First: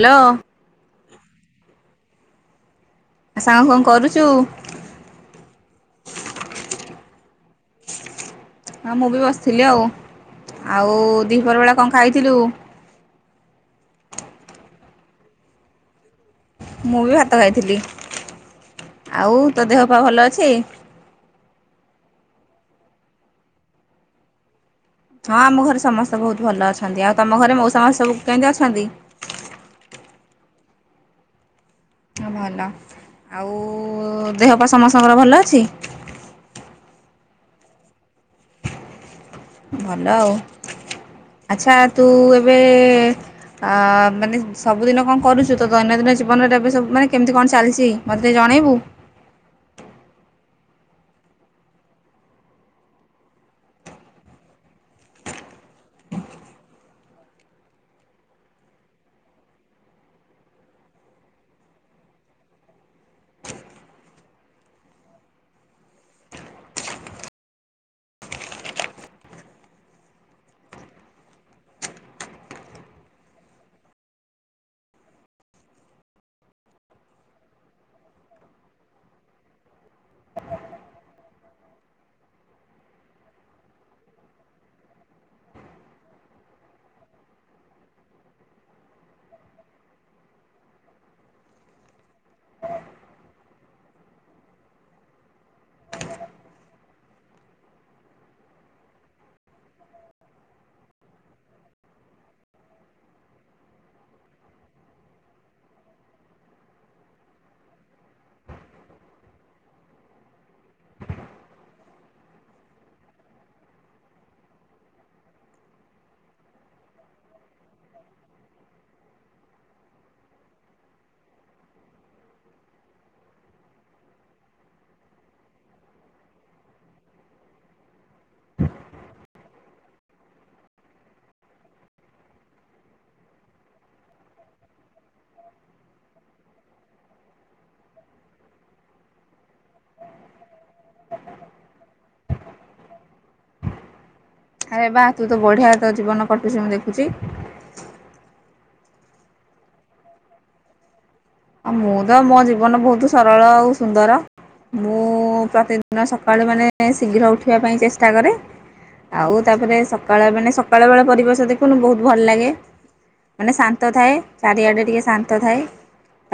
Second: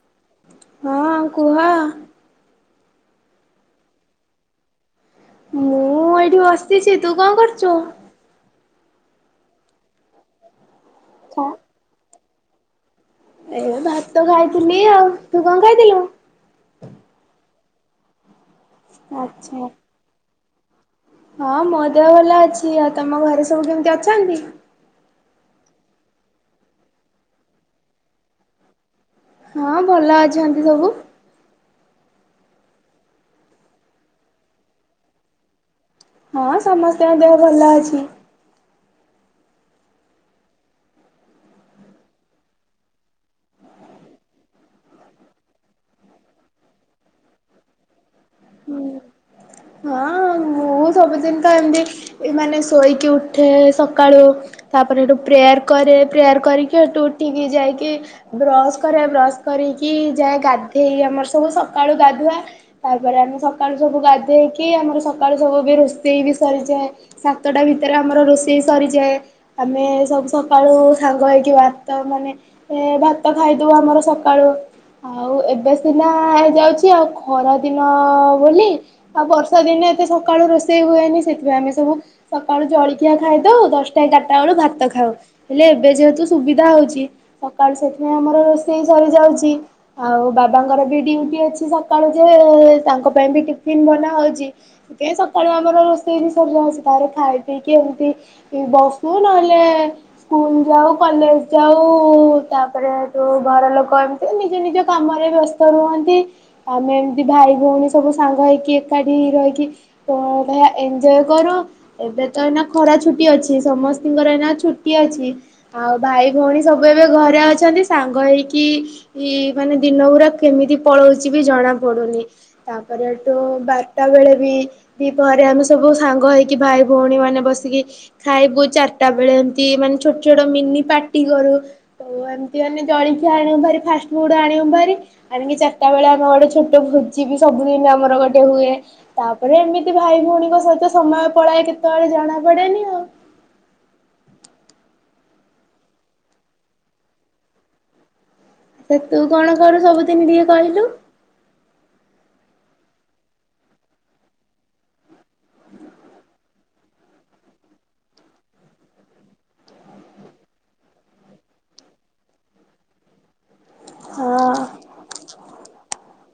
Hello ହଁ କୁହ। ଆ ସାଙ୍ଗ କଣ କରୁଛୁ ମୁଁ ଏଇଠି ବସିଛି ତୁ କଣ କରୁଛୁ- ହଁ ମୁଁ ବି ବସିଥିଲି ଆଉ ଆଉ ଦିପର ବେଳା କଣ ଖାଇ ଥିଲୁ? ଏ ଭାତ ଖାଇଥିଲି ଆଉ ତୁ କଣ ଖାଇଥିଲୁ ମୁଁ ବି ଭାତ ଖାଇଥିଲି ଆଉ ତୋ ଆଚ୍ଛା ଦେହ ପା ଭଲ ଅଛି ସେ ହଁ ମୋ ଦେହ ଭଲ ଅଛି ଆଉ ତମ ଘରେ ସବୁ କେମିତି ଅଛନ୍ତି? ହଁ ଆମ ଘରେ ସମସ୍ତେ ବହୁତ ଭଲ ଅଛନ୍ତି। ଆଉ ତମ ଘରେ ମଉସା ମାଉସୀ ସବୁ କେମତି ଅଛନ୍ତି? ହଁ ଭଲ ଅଛନ୍ତି ସବୁ। ହଁ ଭଲ ଆଉ ଦେହ ପାଇଁ ସମସ୍ତଙ୍କର ଭଲ ଅଛି? ହଁ ସମସ୍ତଙ୍କ ଦେହ ଭଲ ଅଛି। ଭଲ ଆଉ ଆଚ୍ଛା ତୁ ଏବେ ମାନେ ସବୁଦିନ କଣ କରୁଛୁ ତ ଦୈନନ୍ଦିନ ଜୀବନରେ ଏବେ ସବୁ ମାନେ କେମିତି କଣ ଚାଲିଛି ମତେ ଜଣେଇବୁ ହଁ ମୁଁ ସବୁଦିନ ତ ଏମିତି ମାନେ ଶୋଇକି ଉଠେ ସକାଳୁ ତାପରେ ସେଠୁ ପ୍ରେୟାର କରେ ପ୍ରେୟାର କରିକିଠୁ ଉଠିକି ଯାଇକି ବ୍ରସ୍ କରେ ବ୍ରସ୍ କରିକି ଯାଏ ଗାଧେଇ ଆମର ସବୁ ସକାଳୁ ଗାଧୁଆ ତାପରେ ଆମେ ସକାଳୁ ସବୁ ଗାଧେଇକି ଆମ ସକା ସବୁ ବି ରୋଷେଇ ବି ସରିଯାଏ। ସାତଟା ଭିତରେ ଆମର ରୋଷେଇ ସରିଯାଏ ଆମେ ସବୁ ସକାଳୁ ସାଙ୍ଗ ହେଇକି ଭାତ ମାନେ ଭାତ ଖାଇଦବୁ ଆମର ସକାଳୁ ଆଉ ଏବେ ସିନା ହେଇଯାଉଛି, ଆଉ ଖରାଦିନ ବୋଲି ଆଉ ବର୍ଷା ଦିନେ ଏତେ ସକାଳୁ ରୋଷେଇ ହୁଏନି ସେଥିପାଇଁ ଆମେ ସବୁ ସକାଳୁ ଜଳଖିଆ ଖାଇଦଉ ଦଶଟା ଏଗାରଟା ବେଳୁ ଭାତ ଖାଉ ହେଲେ ଏବେ ଯେହେତୁ ସୁବିଧା ହଉଛି ସକାଳୁ ସେଥିପାଇଁ ଆମର ରୋଷେଇ ସରିଯାଉଛି ଆଉ ବାବାଙ୍କର ବି ଡୁଟି ଅଛି ସକାଳୁ ଯେ ତାଙ୍କ ପାଇଁ ବି ଟିଫିନ ବନା ହଉଛି। ଟିକେ ସକାଳୁ ଆମର ରୋଷେଇ ବି ସରିଯାଉଛି। ତାରେ ଖାଇ ପିଇକି ଏମିତି ବସୁ ନହେଲେ ସ୍କୁଲ ଯାଉ କଲେଜ ଯାଉ ତାପରେ ଏଠୁ ଘର ଲୋକ ଏମିତି ନିଜ ନିଜ କାମରେ ବ୍ୟସ୍ତ ରୁହନ୍ତି। ଆମେ ଏମିତି ଭାଇ ଭଉଣୀ ସବୁ ସାଙ୍ଗ ହେଇକି ଏକାଠି ରହିକି ତ ଏହା ଏନ୍ଞ୍ଜୟ କରୁ ଏବେ ତ ଏଇନା ଖରା ଛୁଟି ଅଛି ସମସ୍ତତିଙ୍କର ଏଇନା ଛୁଟି ଅଛି ଆଉ ଭାଇ ଭଉଣୀ ସବୁ ଏବେ ଘରେ ଅଛନ୍ତି। ସାଙ୍ଗ ହେଇକି ମାନେ ଦିନ ଗୁରା କେମିତି ପଳାଉଛି ବି ଜଣା ପଡୁନି ତାପରେଠୁ ବାରଟା ବେଳେ ବି ଦିପହରେ ଆମେ ସବୁ ସାଙ୍ଗ ହେଇକି ଭାଇ ଭଉଣୀ ମାନେ ବସିକି ଖାଇବୁ ଚାରିଟା ବେଳେ ଏମିତି ମାନେ ଛୋଟ ଛୋଟ ମିନି ପାର୍ଟି କରୁ ତ ଏମିତି ମାନେ ଜଳଖିଆ ଆଣୁ ପାରି ଫାଷ୍ଟ ଫୁଡ ଆଣିବୁ ପାରି ଆଣିକି ଚାରିଟା ବେଳେ ଆମ ଗୋଟେ ଛୋଟ ଭୋଜି ବି ସବୁଦିନ ଆମର ଗୋଟେ ହୁଏ ତା ପରେ ଏମିତି ଭାଇ ଭଉଣୀଙ୍କ ସହିତ ସମୟ ପଳାଏ କେତେବେଳେ ଜଣା ପଡେନି ଆଉ। ଏ ବା ତୁ ତ ବଢିଆ ତୋ ଜୀବନ କଟୁଛି ମୁଁ ଦେଖୁଛି। ଆ ସେ ତୁ କଣ କରଲୁ ସବୁଦିନ ଟିକେ କହିଲୁ। ଆଉ ମୁଁ ତ ମୋ ଜୀବନ ବହୁତ ସରଳ ଆଉ ସୁନ୍ଦର ମୁଁ ପ୍ରତିଦିନ ସକାଳୁ ମାନେ ଶୀଘ୍ର ଉଠିବା ପାଇଁ ଚେଷ୍ଟା କରେ ଆଉ ତାପରେ ସକାଳ ମାନେ ସକାଳ ବେଳେ ପରିବେଶ ଦେଖୁନୁ ବହୁତ ଭଲ ଲାଗେ ମାନେ ଶାନ୍ତି। ଶାନ୍ତ ଥାଏ ହଁ ଚାରିଆଡ଼େ ଟିକେ ଶାନ୍ତ ଥାଏ।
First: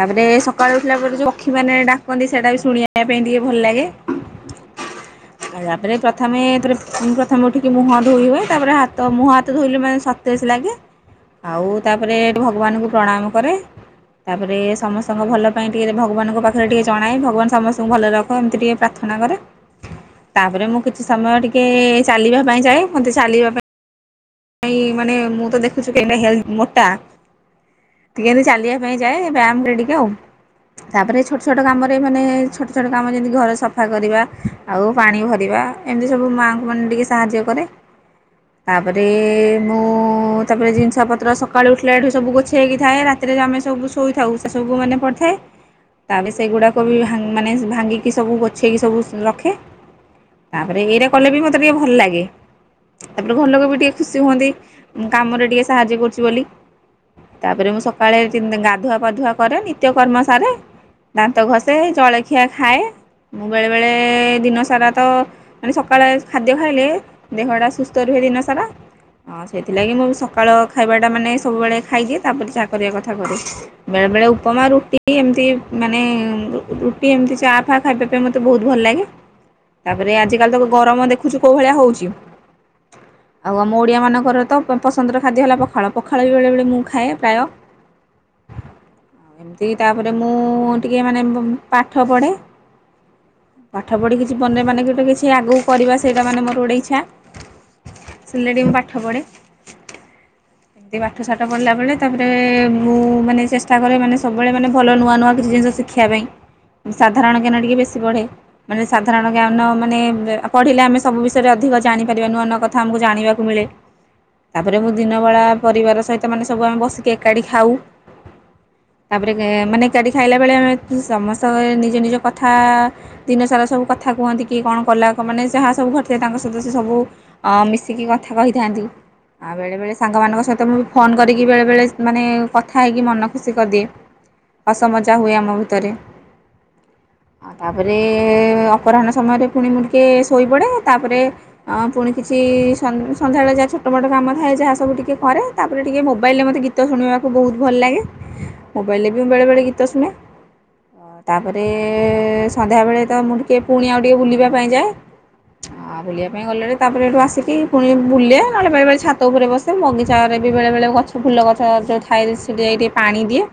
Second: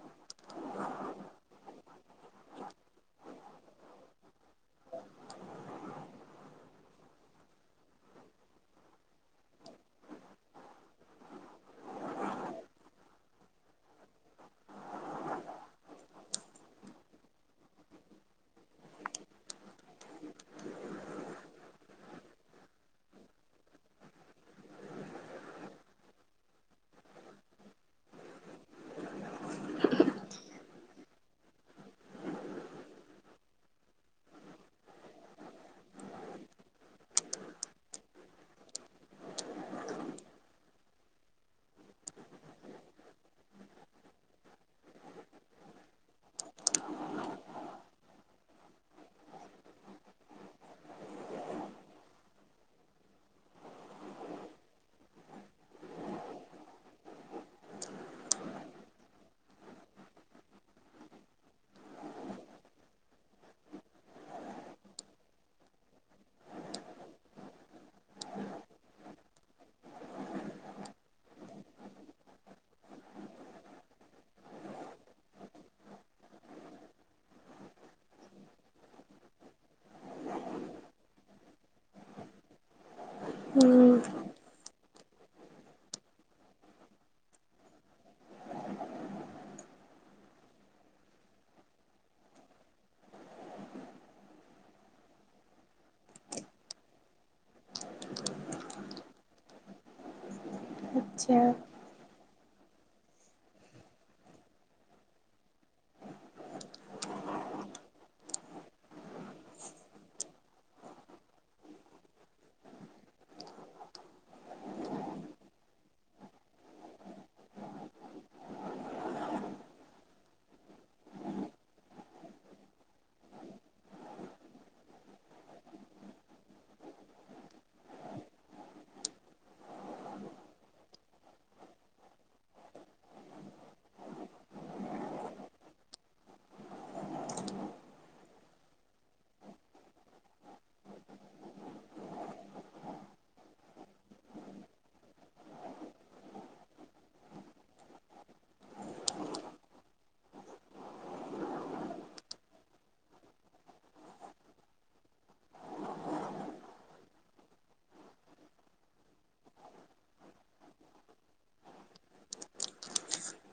ତାପରେ। ସକାଳୁ ଉଠିଲା ପରେ ଯେଉଁ ପକ୍ଷୀମାନେ ଡାକନ୍ତି ସେଇଟା ବି ଶୁଣିବା ପାଇଁ ଟିକେ ଭଲ ଲାଗେ ତାପରେ ପ୍ରଥମେ ପ୍ରଥମେ ଉଠିକି ମୁହଁ ଧୋଇ ହୁଏ ତାପରେ ହାତ ମୁହଁ ହାତ ଧୋଇଲେ ମାନେ ସତେଜ ଲାଗେ ଆଉ ତାପରେ ଭଗବାନଙ୍କୁ ପ୍ରଣାମ କରେ ତାପରେ ସମସ୍ତେ ସମସ୍ତଙ୍କ ଭଲ ପାଇଁ ଟିକେ ଭଗବାନଙ୍କ ପାଖରେ ଟିକିେ ଜଣାଏ ଭଗବାନ ସମସ୍ତଙ୍କୁ ଭଲ ରଖ ଏମିତି ଟିକିଏ ପ୍ରାର୍ଥନା କରେ ତାପରେ ମୁଁ କିଛି ସମୟ ଟିକେ ଚାଲିବା ପାଇଁ ଯାଏ ମୋତେ ଚାଲିବା ପାଇଁ। ନାଇଁ ମାନେ ମୁଁ ତ ଦେଖୁଛୁ କାହିଁ ହେଲ୍ ମୋଟା ଟିକେ ଏମିତି ଚାଲିବା ପାଇଁ ଯାଏ ବ୍ୟାୟାମରେ ଟିକେ ଆଉ ତାପରେ ଛୋଟ ଛୋଟ କାମରେ ମାନେ ଛୋଟ ଛୋଟ କାମ ଯେମିତି ଘରେ ସଫା କରିବା ଆଉ ପାଣି ଭରିବା ଏମିତି ସବୁ ମାଆଙ୍କୁ ମାନେ ଟିକେ ସାହାଯ୍ୟ କରେ ତାପରେ। ତାପରେ ମୁଁ ତାପରେ ଜିନିଷ ପତ୍ର ସକାଳୁ ଉଠିଲା ଏଠୁ ସବୁ ଗୋଛେଇକି ଥାଏ ରାତିରେ ଆମେ ସବୁ ଶୋଇଥାଉ ସେ ସବୁ ମାନେ ପଡ଼ିଥାଏ ତାପରେ ସେଇଗୁଡ଼ାକ ବି ମାନେ ଭାଙ୍ଗିକି ସବୁ ଗୋଛେଇକି ସବୁ ରଖେ ତାପରେ ଏଇରା କଲେ ବି ମୋତେ ଟିକେ ଭଲ ଲାଗେ ତାପରେ ଘର ଲୋକ ବି ଟିକେ। ଖୁସି ହୁଅନ୍ତି ମୁଁ କାମରେ ଟିକେ ସାହାଯ୍ୟ କରୁଛି ବୋଲି ତାପରେ ମୁଁ ସକାଳେ ଗାଧୁଆ ପାଧୁଆ କରେ ନିତ୍ୟକର୍ମ ସାରେ ଦାନ୍ତ ଘଷେ ଜଳଖିଆ ଖାଏ ମୁଁ ବେଳେବେେଳେ ଦିନ ସାରା ତ ମାନେ ସକାଳେ ଖାଦ୍ୟ ଖାଇଲେ ଦେହଟା ସୁସ୍ଥ ରୁହେ ଦିନ ସାରା। ସେଥିଲାଗି ମୁଁ ସକାଳ ଖାଇବାଟା ମାନେ ସବୁବେଳେ ଖାଇଦିଏ ତାପରେ ଯାହା କରିବା କଥା କରେ ବେଳେ ବେଳେ ଉପମା ରୁଟି ଏମିତି ମାନେ ରୁଟି ଏମିତି ଚା ଫା ଖାଇବା ପାଇଁ ମୋତେ ବହୁତ ଭଲ ଲାଗେ ତାପରେ ଆଜିକାଲି ତ ଗରମ ଦେଖୁଛୁ କୋଉ ଭଳିଆ ହଉଛି। ଆଉ ଆମ ହୁଁ ଓଡ଼ିଆ ମାନଙ୍କର ତ ପସନ୍ଦର ଖାଦ୍ୟ ହେଲା ପଖାଳ ପଖାଳ ବି ବେଳେବେଳେ ମୁଁ ଖାଏ ପ୍ରାୟ ଆଉ ଏମିତିକି ତାପରେ ମୁଁ ଟିକେ ମାନେ ପାଠ ପଢ଼େ ପାଠ ପଢ଼ିକି ଜୀବନରେ ମାନେ ଗୋଟେ କିଛି ଆଗକୁ କରିବା ସେଇଟା ମାନେ ମୋର ଗୋଟେ ଇଚ୍ଛା। ସେଥିଲାଗି ମୁଁ ପାଠ ପଢ଼େ। ଏମିତି ପାଠ ଆଚ୍ଛା ସାଠ ପଢିଲା ବେଳେ ତପରେ। ମାନେ ମୁଁ ମାନେ ଚେଷ୍ଟା କରେ ମାନେ ସବୁବେଳେ ମାନେ ଭଲ ନୂଆ ନୂଆ କିଛି ଜିନିଷ ଶିଖିବା ପାଇଁ ସାଧାରଣ ଜ୍ଞାନ ଟିକେ ବେଶୀ ପଢ଼େ ମାନେ ସାଧାରଣ ଜ୍ଞାନ ମାନେ ପଢିଲେ ଆମେ ସବୁ ବିଷୟରେ ଅଧିକ ଜାଣିପାରିବା ନୂଆ ନୂଆ କଥା ଆମକୁ। ଜାଣିବାକୁ ମିଳେ ତାପରେ ମୁଁ ଦିନବେଳା ପରିବାର ସହିତ ମାନେ ସବୁ ବସିକି ଏକାଠି ଖାଉ ତାପରେ ମାନେ ଏକାଠି ଖାଇଲାଳେେ ସମସ୍ତେ ନିଜ ନିଜ କଥା ଦିନ ସାରା ସବୁ କହନ୍ତି କି କଣ କଲା ଯାହା ସବୁ ତାଙ୍କ ସହିତ ଘଟି ଥାଏ ମିଶି ଟିକେ କଥା କହିଥାନ୍ତି ଆଉ ବେଳେବେଳେ ସାଙ୍ଗମାନଙ୍କ ସହିତ ମୁଁ ଫୋନ୍ କରିକି ବେଳେବେଳେ। ମାନେ କଥା ହେଇକି ମନ ଖୁସି କରିଦିଏ। ତ ମଜା ହୁଏ ଆମ ଭିତରେ ଆ ତାପରେ ଅପରାହ୍ନ ସମୟରେ ପୁଣି ମୁ ଟିକେ ଶୋଇପଡ଼େ ତାପରେ ପୁଣି କିଛି। ସନ୍ଧ୍ୟାବେଳେ ଯାହା ଛୋଟମୋଟ କାମ ଥାଏ ଯାହା ସବୁ ଟିକେ କରେ ତାପରେ ଟିକେ ମୋବାଇଲରେ ମୋତେ ଗୀତ ଶୁଣିବାକୁ ବହୁତ ଭଲ ଲାଗେ ମୋବାଇଲରେ ବି ମୁଁ ବେଳେବେଳେ ଗୀତ ଶୁଣେ ତାପରେ ସନ୍ଧ୍ୟାବେଳେ ତ ମୁଁ ଟିକିଏ ପୁଣି ଆଉ ଟିକିଏ ବୁଲିବା ପାଇଁ ଯାଏ ବୁଲିବା ପାଇଁ ଗଲେ ତାପରେ ଏଠୁ ଆସିକି। ପୁଣି ବୁଲେ ନହେଲେ ବେଳେବେଳେ ଛାତ ଉପରେ ବସେ ବଗିଚାରେ ବି ବେଳେବେଳେ ଗଛ ଫୁଲ ଗଛ ଯୋଉ ଥାଏ ସେଠି ଯାଇ ଟିକିଏ ପାଣି ଦିଏ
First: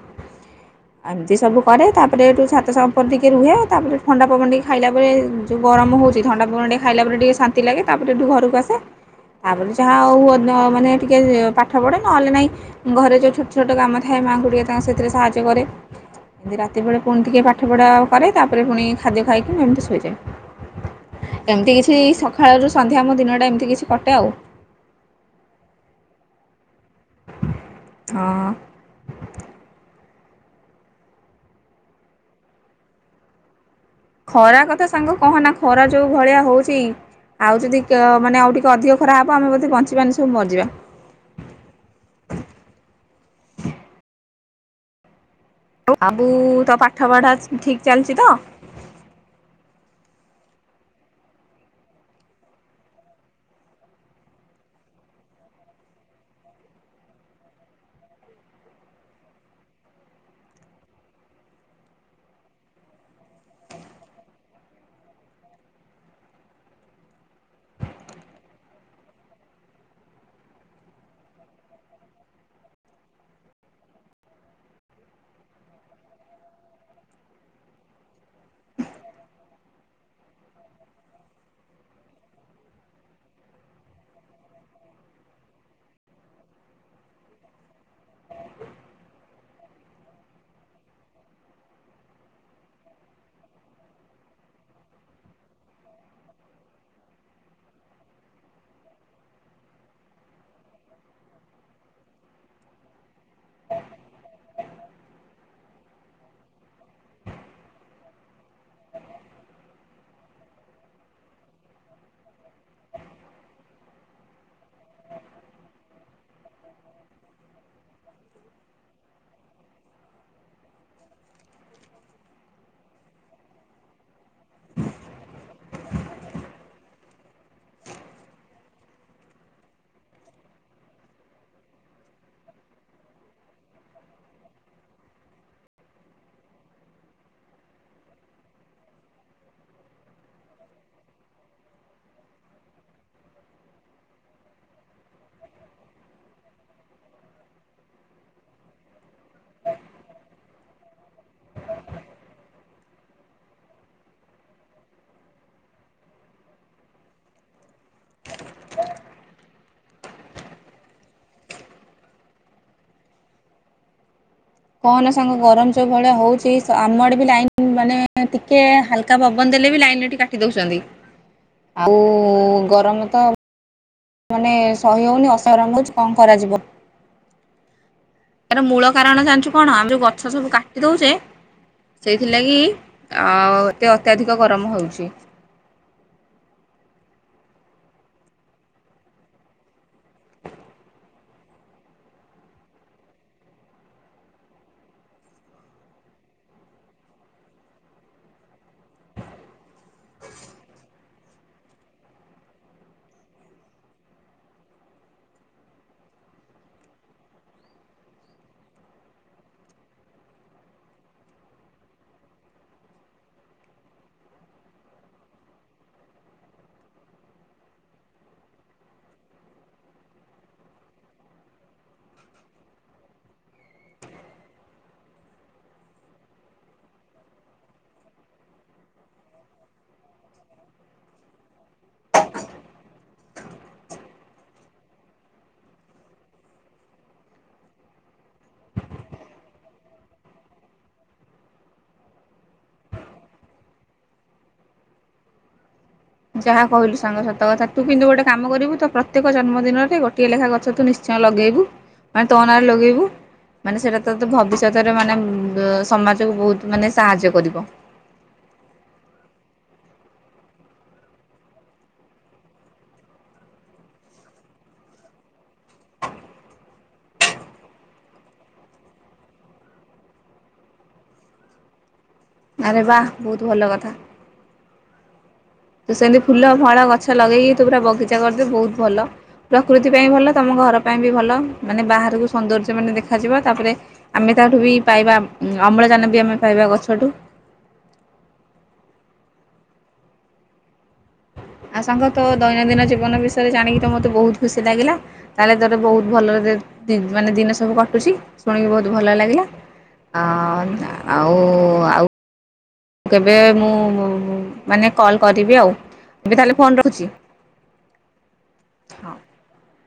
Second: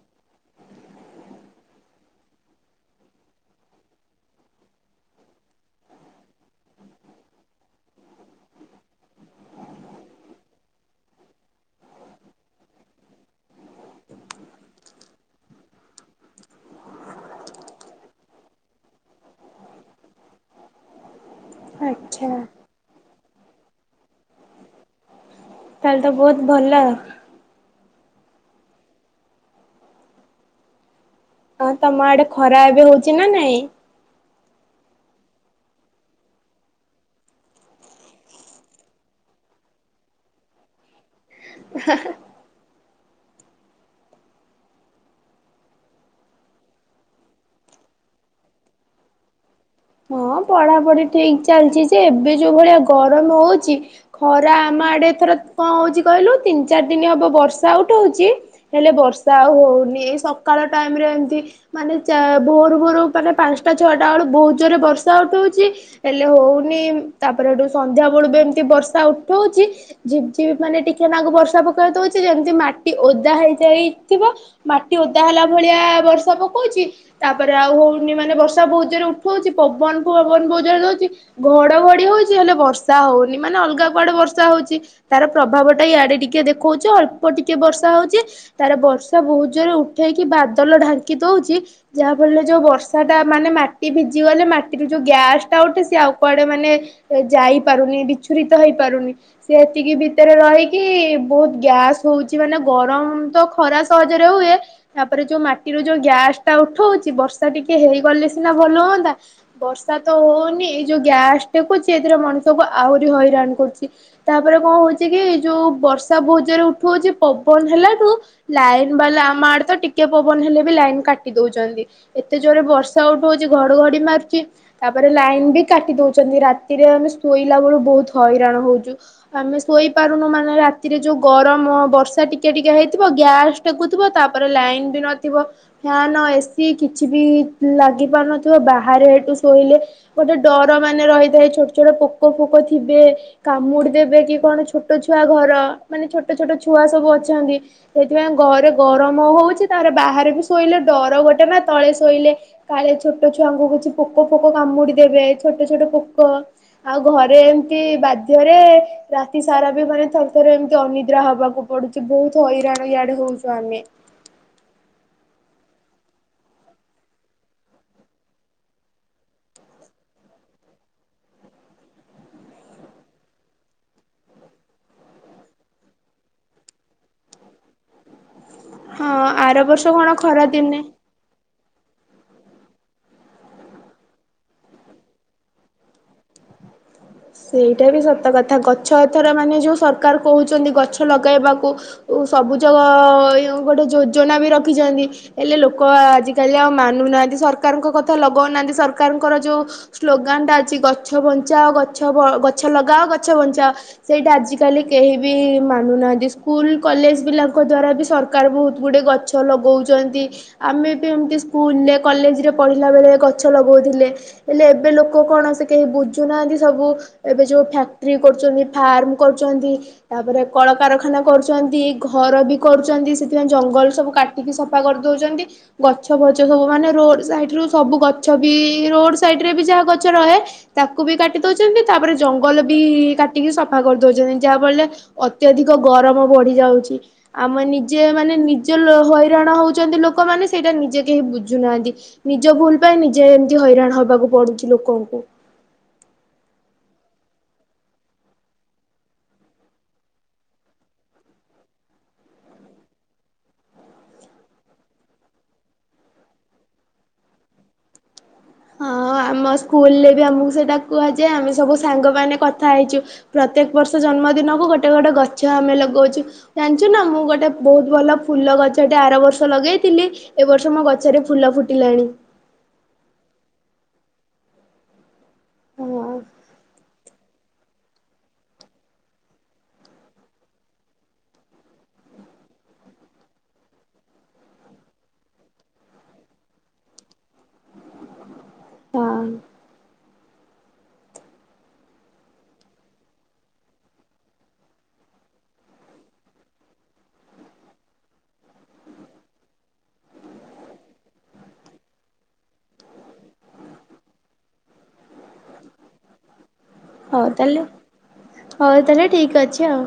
ଏମିତି ସବୁ କରେ ତାପରେ ଏଠୁ ଛାତଉପରେ ଟିକେ ରୁହେ ତାପରେ ଥଣ୍ଡା ପବନ ଟିକେ ଖାଇଲା ପରେ ଯୋଉ ଗରମ ହେଉଛି ଥଣ୍ଡା ପବନ ଟିକେ ଖାଇଲା ପରେ ଟିକେ ଶାନ୍ତି ଲାଗେ ତାପରେ ଏଠୁ ଘରକୁ ଆସେ। ତାପରେ ଯାହା ହୋଉ ମାନେ ଟିକେ ପାଠ ପଢ଼େ ନହେଲେ ନାହିଁ ଘରେ ଯୋଉ ଛୋଟ ଛୋଟ କାମ ଥାଏ ମାଆଙ୍କୁ ଟିକେ ତାଙ୍କ ସେଥିରେ ସାହାଯ୍ୟ କରେ ଏମିତି ରାତି ବଳେ ପୁଣି ଟିକେ ପାଠ ପଢ଼ା କରେ ତାପରେ ପୁଣି ଖାଦ୍ୟ ଖାଇକି ମୁଁ ଏମିତି ଶୋଇଯାଏ। ଏମିତି କିଛି ଆଚ୍ଛା। ସକାଳ ରୁ ସନ୍ଧ୍ୟା ଆମ ଦିନ। ଏମିତି କିଛି। କଟେ ଆଉ। ତାହେଲେ ତ ବହୁତ ଭଲ। ହଁ। ହଁ ତମ ଆଡେ ଖରା ଏବେ ହଉଛି ନା ନାଇଁ। ଖରା କଥା ସାଙ୍ଗ କହନା ଖରା ଯୋଉ ଭଳିଆ ହଉଛି ଆଉ ଯଦି ମାନେ ଆଉ ଟିକେ ଅଧିକ ଖରା ହବ ଆମେ ବୋଧେ ବଞ୍ଚିବାନି ସବୁ ମରିଯିବା। ଆଉ ଆବୁ ତ ପାଠ ପଢା ଠିକ ଚାଲିଛି ତ ହଁ ପଢାପଢି ଠିକ ଚାଲିଛି ଯେ ଏବେ ଯୋଉ ଭଳିଆ ଗରମ ହଉଛି ଖରା ଆମ ଆଡେ ଏଥର କଣ ହଉଛି କହିଲୁ ତିନି ଚାରି ଦିନ ହବ ବର୍ଷା ଉଠଉଛି ହେଲେ ବର୍ଷା ଆଉ ହଉନି ଏ ସକାଳ ଟାଇମ ରେ ଏମିତି ମାନେ ଭୋର ଭୋର ମାନେ ପାଞ୍ଚଟା ଛଅଟା ବେଳୁ ବହୁତ ଜୋରେ ବର୍ଷା। ବର୍ଷା ଉଠଉଛି ହେଲେ ହଉନି ତାପରେ ଏଠୁ ସନ୍ଧ୍ୟା ବେଳୁ ବି ଏମିତି ବର୍ଷା ଉଠଉଛି ଝିପ୍ ଝିିପ୍ ମାନେ ଟିକେ ନାକୁ ବର୍ଷା ପକେଇବା ଦଉଛି ଯେମତି ମାଟି ଓଦା ହେଇଯାଇଥିବ ମାଟି ଓଦା ହେଲା ଭଳିଆ ବର୍ଷା ପକଉଛି ତାପରେ ଆଉ ହଉନି ମାନେ ବର୍ଷା ବହୁତ ଜୋରେ ଉଠଉଛି ପବନ। ପବନ ବୋହୁତ ଯୋରେ ଦଉଛି ଘଡଘଡି ହଉଛି ହେଲେ ବର୍ଷା ହଉନି ମାନେ ଅଲଗା କୁଆଡେ ବର୍ଷା ହଉଛି ତାର ପ୍ରଭାବ ଟା ଇଆଡେ ଟିକେ ଦେଖଉଛି ଅଳ୍ପ ଟିକେ ବର୍ଷା ହଉଛି ତାର ବର୍ଷା ବହୁତ ଜୋରରେ ଉଠେଇକି ବାଦଲ ଢାଙ୍କି ଦଉଛି ଯାହାଫଳରେ ଯୋଉ ବର୍ଷା ଟା ମାନେ ମାଟି ଭିଜି ଗଲେ ମା ରୁ ଯୋଉ ଗ୍ୟାସ ଟା ଉଠେ ସି ଆଉ କୁଆଡେ ମାନେ ଯାଇପାରୁନି ବିଛୁରିତ ହେଇପାରୁନି ସେ ହେତିକି ଭିତରେ ରହିକି ବହୁତ ଗ୍ୟାସ ହଉଛି ମାନେ ଗରମ ତ ଖରା ସହଜରେ ହୁଏ ତାପରେ ଯୋଉ ମାଟିରୁ ଯୋଉ ଗ୍ୟାସ ଟା ଉଠଉଛି ବର୍ଷା ଟିକେ ହେଇଗଲେ ସିନା ଭଲ ହୁଅନ୍ତା। ବର୍ଷା ତ ହଉନି ଏଇ ଯୋଉ ଗ୍ୟାସ ଟେକୁଛି ଏଥିରେ ମଣିଷକୁୁ ଆହୁରି ହଇରାଣ କରୁଛି ତାପରେ କଣ ହଉଛି କି ଯୋଉ ବର୍ଷା ବହୁତ ଜୋରେ ଉଠୁଉଛି ପବନ ହେଲାଠୁ ଲାଇନ ବାଲା ଆମ ଆଡେ ତ ଟିକେ ପବନ ହେଲେ ବି ଲାଇନ କାଟି ଦଉଛନ୍ତି ଏତେ ଜୋରେ ବର୍ଷା ଉଠଉଛି ଘଡଘଡି ମାର। କି ତାପରେ ଲାଇନ୍ ବି କାଟି ଦଉଛନ୍ତି ରାତିରେ ଆମେ ଶୋଇଲା ବେଳୁ ବହୁତ ହଇରାଣ ହଉଛୁ ଆମେ ଶୋଇପାରୁନୁ ମାନେ ରାତିରେ ଯୋଉ ଗରମ ବର୍ଷା ଟିକେ ଟିକେ ହେଇଥିବ ଗ୍ୟାସ୍ ଟେକୁଥିବ ତାପରେ ଲାଇନ ବି ନଥିବ ଫ୍ୟାନ ଏସିି କିଛି ବି ଲାଗି ପାରୁନଥିବ ବାହାରେ। ଶୋଇଲେ ଗୋଟେ ଡର ମାନେ ରହିଥାଏ ଛୋଟ ଛୋଟ ପୋକ ଫୋକ ଥିବେ କାମୁଡି ଦେବେ କି କଣ ଛୋଟ ଛୁଆ ଘର ମାନେ ଛୋଟ ଛୋଟ ଛୁଆ ସବୁ ଅଛନ୍ତି ସେଥିପାଇଁ ଘରେ ଗରମ ହଉଛି ତାପରେ ବାହାରେ ବି ଶୋଇଲେ ଡର ଗୋଟେ ବା ତଳେ ଶୋଇଲେ କାଳେ ଛୋଟ ଛୁଆଙ୍କୁ କିଛି। ପୋକ ଫୋକ କାମୁଡିଦେବେ ଛୋଟ ଛୋଟ ପୋକ ଆଉ ଘରେ। ବାଧ୍ୟରେ ରାତି। ସାରା ବି ମାନେ ଥରେ ଥରେ ଏମିତି ଅନିଦ୍ରା ହବାକୁ ପଡୁଛି ବହୁତ ହଇରାଣ ଇଆଡେ ହଉଛୁ ଆମେ। କହନା ସାଙ୍ଗ ଗରମ ସବୁ ଭଳିଆ ହଉଛି ଆମ ଆଡେ ବି ଲାଇନ ମାନେ ଟିକେ ହାଲକା ପବନ ଦେଲେ ବି ଲାଇନ ଟ କାଟି ଦଉଛନ୍ତି ଆଉ ଗରମ ତ। ମାନେ ସହି ହେଉନି ଅସାଧାରଣ ହୋଉଛି କଣ କରାଯିବ। ୟାର ମୂଳ ହଁ କାରଣ ଜାଣିଛୁ ଆର କଣ ଆମେ ବର୍ଷ ଯୋଉ ଗଛ ଖରା ସବୁ ଦିନେ କାଟି ଦଉଛେ। ସେଇଥିଲାଗି ଅତି ଅତ୍ୟାଧିକ ଗରମ ହେଉଛି। ସେଇଟା ବି ସତ କଥା ଗଛ ଏଥର ମାନେ ଯୋଉ ସରକାର କହୁଛନ୍ତି ଗଛ ଲଗେଇବାକୁ ସବୁଜ ଗୋଟେ ଯୋଜନା ବି ରଖିଛନ୍ତି ହେଲେ ଲୋକ ଆଜିକାଲି ଆଉ ମାନୁନାହାନ୍ତି ସରକାରଙ୍କ କଥା ଲଗାଉନାହାନ୍ତି ସରକାରଙ୍କର ଯୋଉ ସ୍ଲୋଗାନ ଟା ଅଛି ଗଛ ବଞ୍ଚାଅ। ଗଛ ଲଗାଅ ଗଛ ବଞ୍ଚାଅ ସେଇଟା ଆଜିକାଲି କେହିବି ମାନୁ ନାହାନ୍ତି ସ୍କୁଲ କଲେଜ ପିଲାଙ୍କ ଦ୍ୱରା ବି ସରକାର ବହୁତ ଗଛ ଲଗାଉଛନ୍ତି ଅମେବି ସ୍କୁଲ ରେକଲେଜ ପଢିଲା ବେଳେ ଲଗାଉଥିଲେ ଲୋକ କଣ କେହି। ବୁୁହା। ସବୁ ଏବେ ଯୋଉ ଫ୍ୟାକ୍ଟ୍ରି କରୁଛନ୍ତି ଫାର୍ମ କରୁଛନ୍ତି ତାପରେ କଳକାରଖାନା କରୁଛନ୍ତି ଘର ବି କରୁଛନ୍ତି ସେଥିପାଇଁ ଜଙ୍ଗଲ ସବୁ କାଟିକି ସଫା କରିଦଉଛନ୍ତି ଗଛ ଫଛ ସବୁ ମାନେ ରୋଡ ସାଇଡ ରୁ ସବୁ ଗଛ ବି ରୋଡ ସାଇଡ ରେ ବି ଯାହା ଗଛ ରହେ ତାକୁ ବିା। କାଟି ଦଉଛନ୍ତି ତାପରେ ଜଙ୍ଗଲ ବି କାଟିକି ସଫା କରିଦଉଛନ୍ତି ଯାହାଫଳରେ ଅତ୍ୟଧିକ ଗରମ ବଢି ଯାଉଛି ଆମ ନିଜେ ମାନେ ନିଜ ହଇରାଣ ହଉଛନ୍ତି ଲୋକମାନୋନେ ସେଇଟା ନିଜେ କେହି ବୁଝୁନାହାନ୍ତି ନିଜ ଭୁଲ ପାଇଁ ନିଜେ ଏମତି ହଇରାଣ ହବାକୁ ପଡୁଛି ଲୋକଙ୍କୁ। ଯାହା କହିଲୁ ସାଙ୍ଗ ସତ କଥା ତୁ କିନ୍ତୁ ଗୋଟେ କାମ କରିବୁ ତ ପ୍ରତ୍ୟେକ ଜନ୍ମଦିନରେ ଗୋଟିଏ ଲେଖା ଗଛ ତୁ ନିଶ୍ଚୟ ଲଗେଇବୁ ମାନେ ତନରେ ଲଗେଇବୁ ମାନେ ସେଇଟା ତ ଭବିଷ୍ୟତରେ ମାନେ ସମାଜକୁ ବହୁତ ମାନେ ସାହାଯ୍ୟ କରିବ। ହଁ ଆମ ସ୍କୁଲରେ ବି ଆମକୁ ସେଇଟା କୁହାଯାଏ ଆମେ ସବୁ ସାଙ୍ଗ ମାନେ କଥା ହେଇଛୁ ପ୍ରତ୍ୟେକ ବର୍ଷ ଜନ୍ମଦିନକୁ ଗୋଟେ ଗୋଟେ ଗଛ ଆମେ ଲଗଉଛୁ ଜାଣିଛୁ ନା ମୁଁ ଗୋଟେ ବହୁତ ଭଲ ଫୁଲ ଗଛ ଟେ ଆର ବର୍ଷ ଲଗେଇଥିଲି ଏ ବର୍ଷ ମୋ ଗଛରେ ଫୁଲ ଫୁଟିଲାଣି। ଆରେ ବା ବହୁତ ଭଲ କଥା। ତ ହଁ। ସେମିତି ଫୁଲ ଫଳା ଗଛ। ଗଛ ଲଗେକି ତୁ ପୁରା ବଗିଚା କରିଦେ ପ୍ରକୃତି ପାଇଁ ବି ଭଲ ତମ ଘର ପାଇଁ ବି ଭଲ ମାନେ ବାହାରକୁ ସଂନ୍ଦୋଯ୍ୟ ମାନେ ଦେଖା ଯିବା ଆମେ ତାଠୁ ବି ପାଇବା ଅମ୍ଳଜାନ ପାଇବା ଗଛ ଠୁ ହଁ। ଆ ସାଙ୍ଗ ତ ଦୈନନ୍ଦିନ ଜୀବନ ବିଷୟରେ ଜାଣିକି ତ ମୋତେ ବହୁତ ଖୁସି ଲାଗିଲା ତାହେଲେ ତୋର ବହୁତ ଭଲରେ ମାନେ ଦିନ ସବୁ କଟୁଛି ଶୁଣିକି ବହୁତ ଭଲ ଲାଗିଲା ଆଉ ଆଉ। କେବେ ମୁଁ ମାନେ କଲ୍ କରିବି ଆଉ ଏବେ ତାହେଲେ। ଫୋନ୍ ରଖୁଛି ହଉ ତାହେଲେ ହଉ ତାହେଲେ ହଁ। ଠିକ ଅଛି ଆଉ।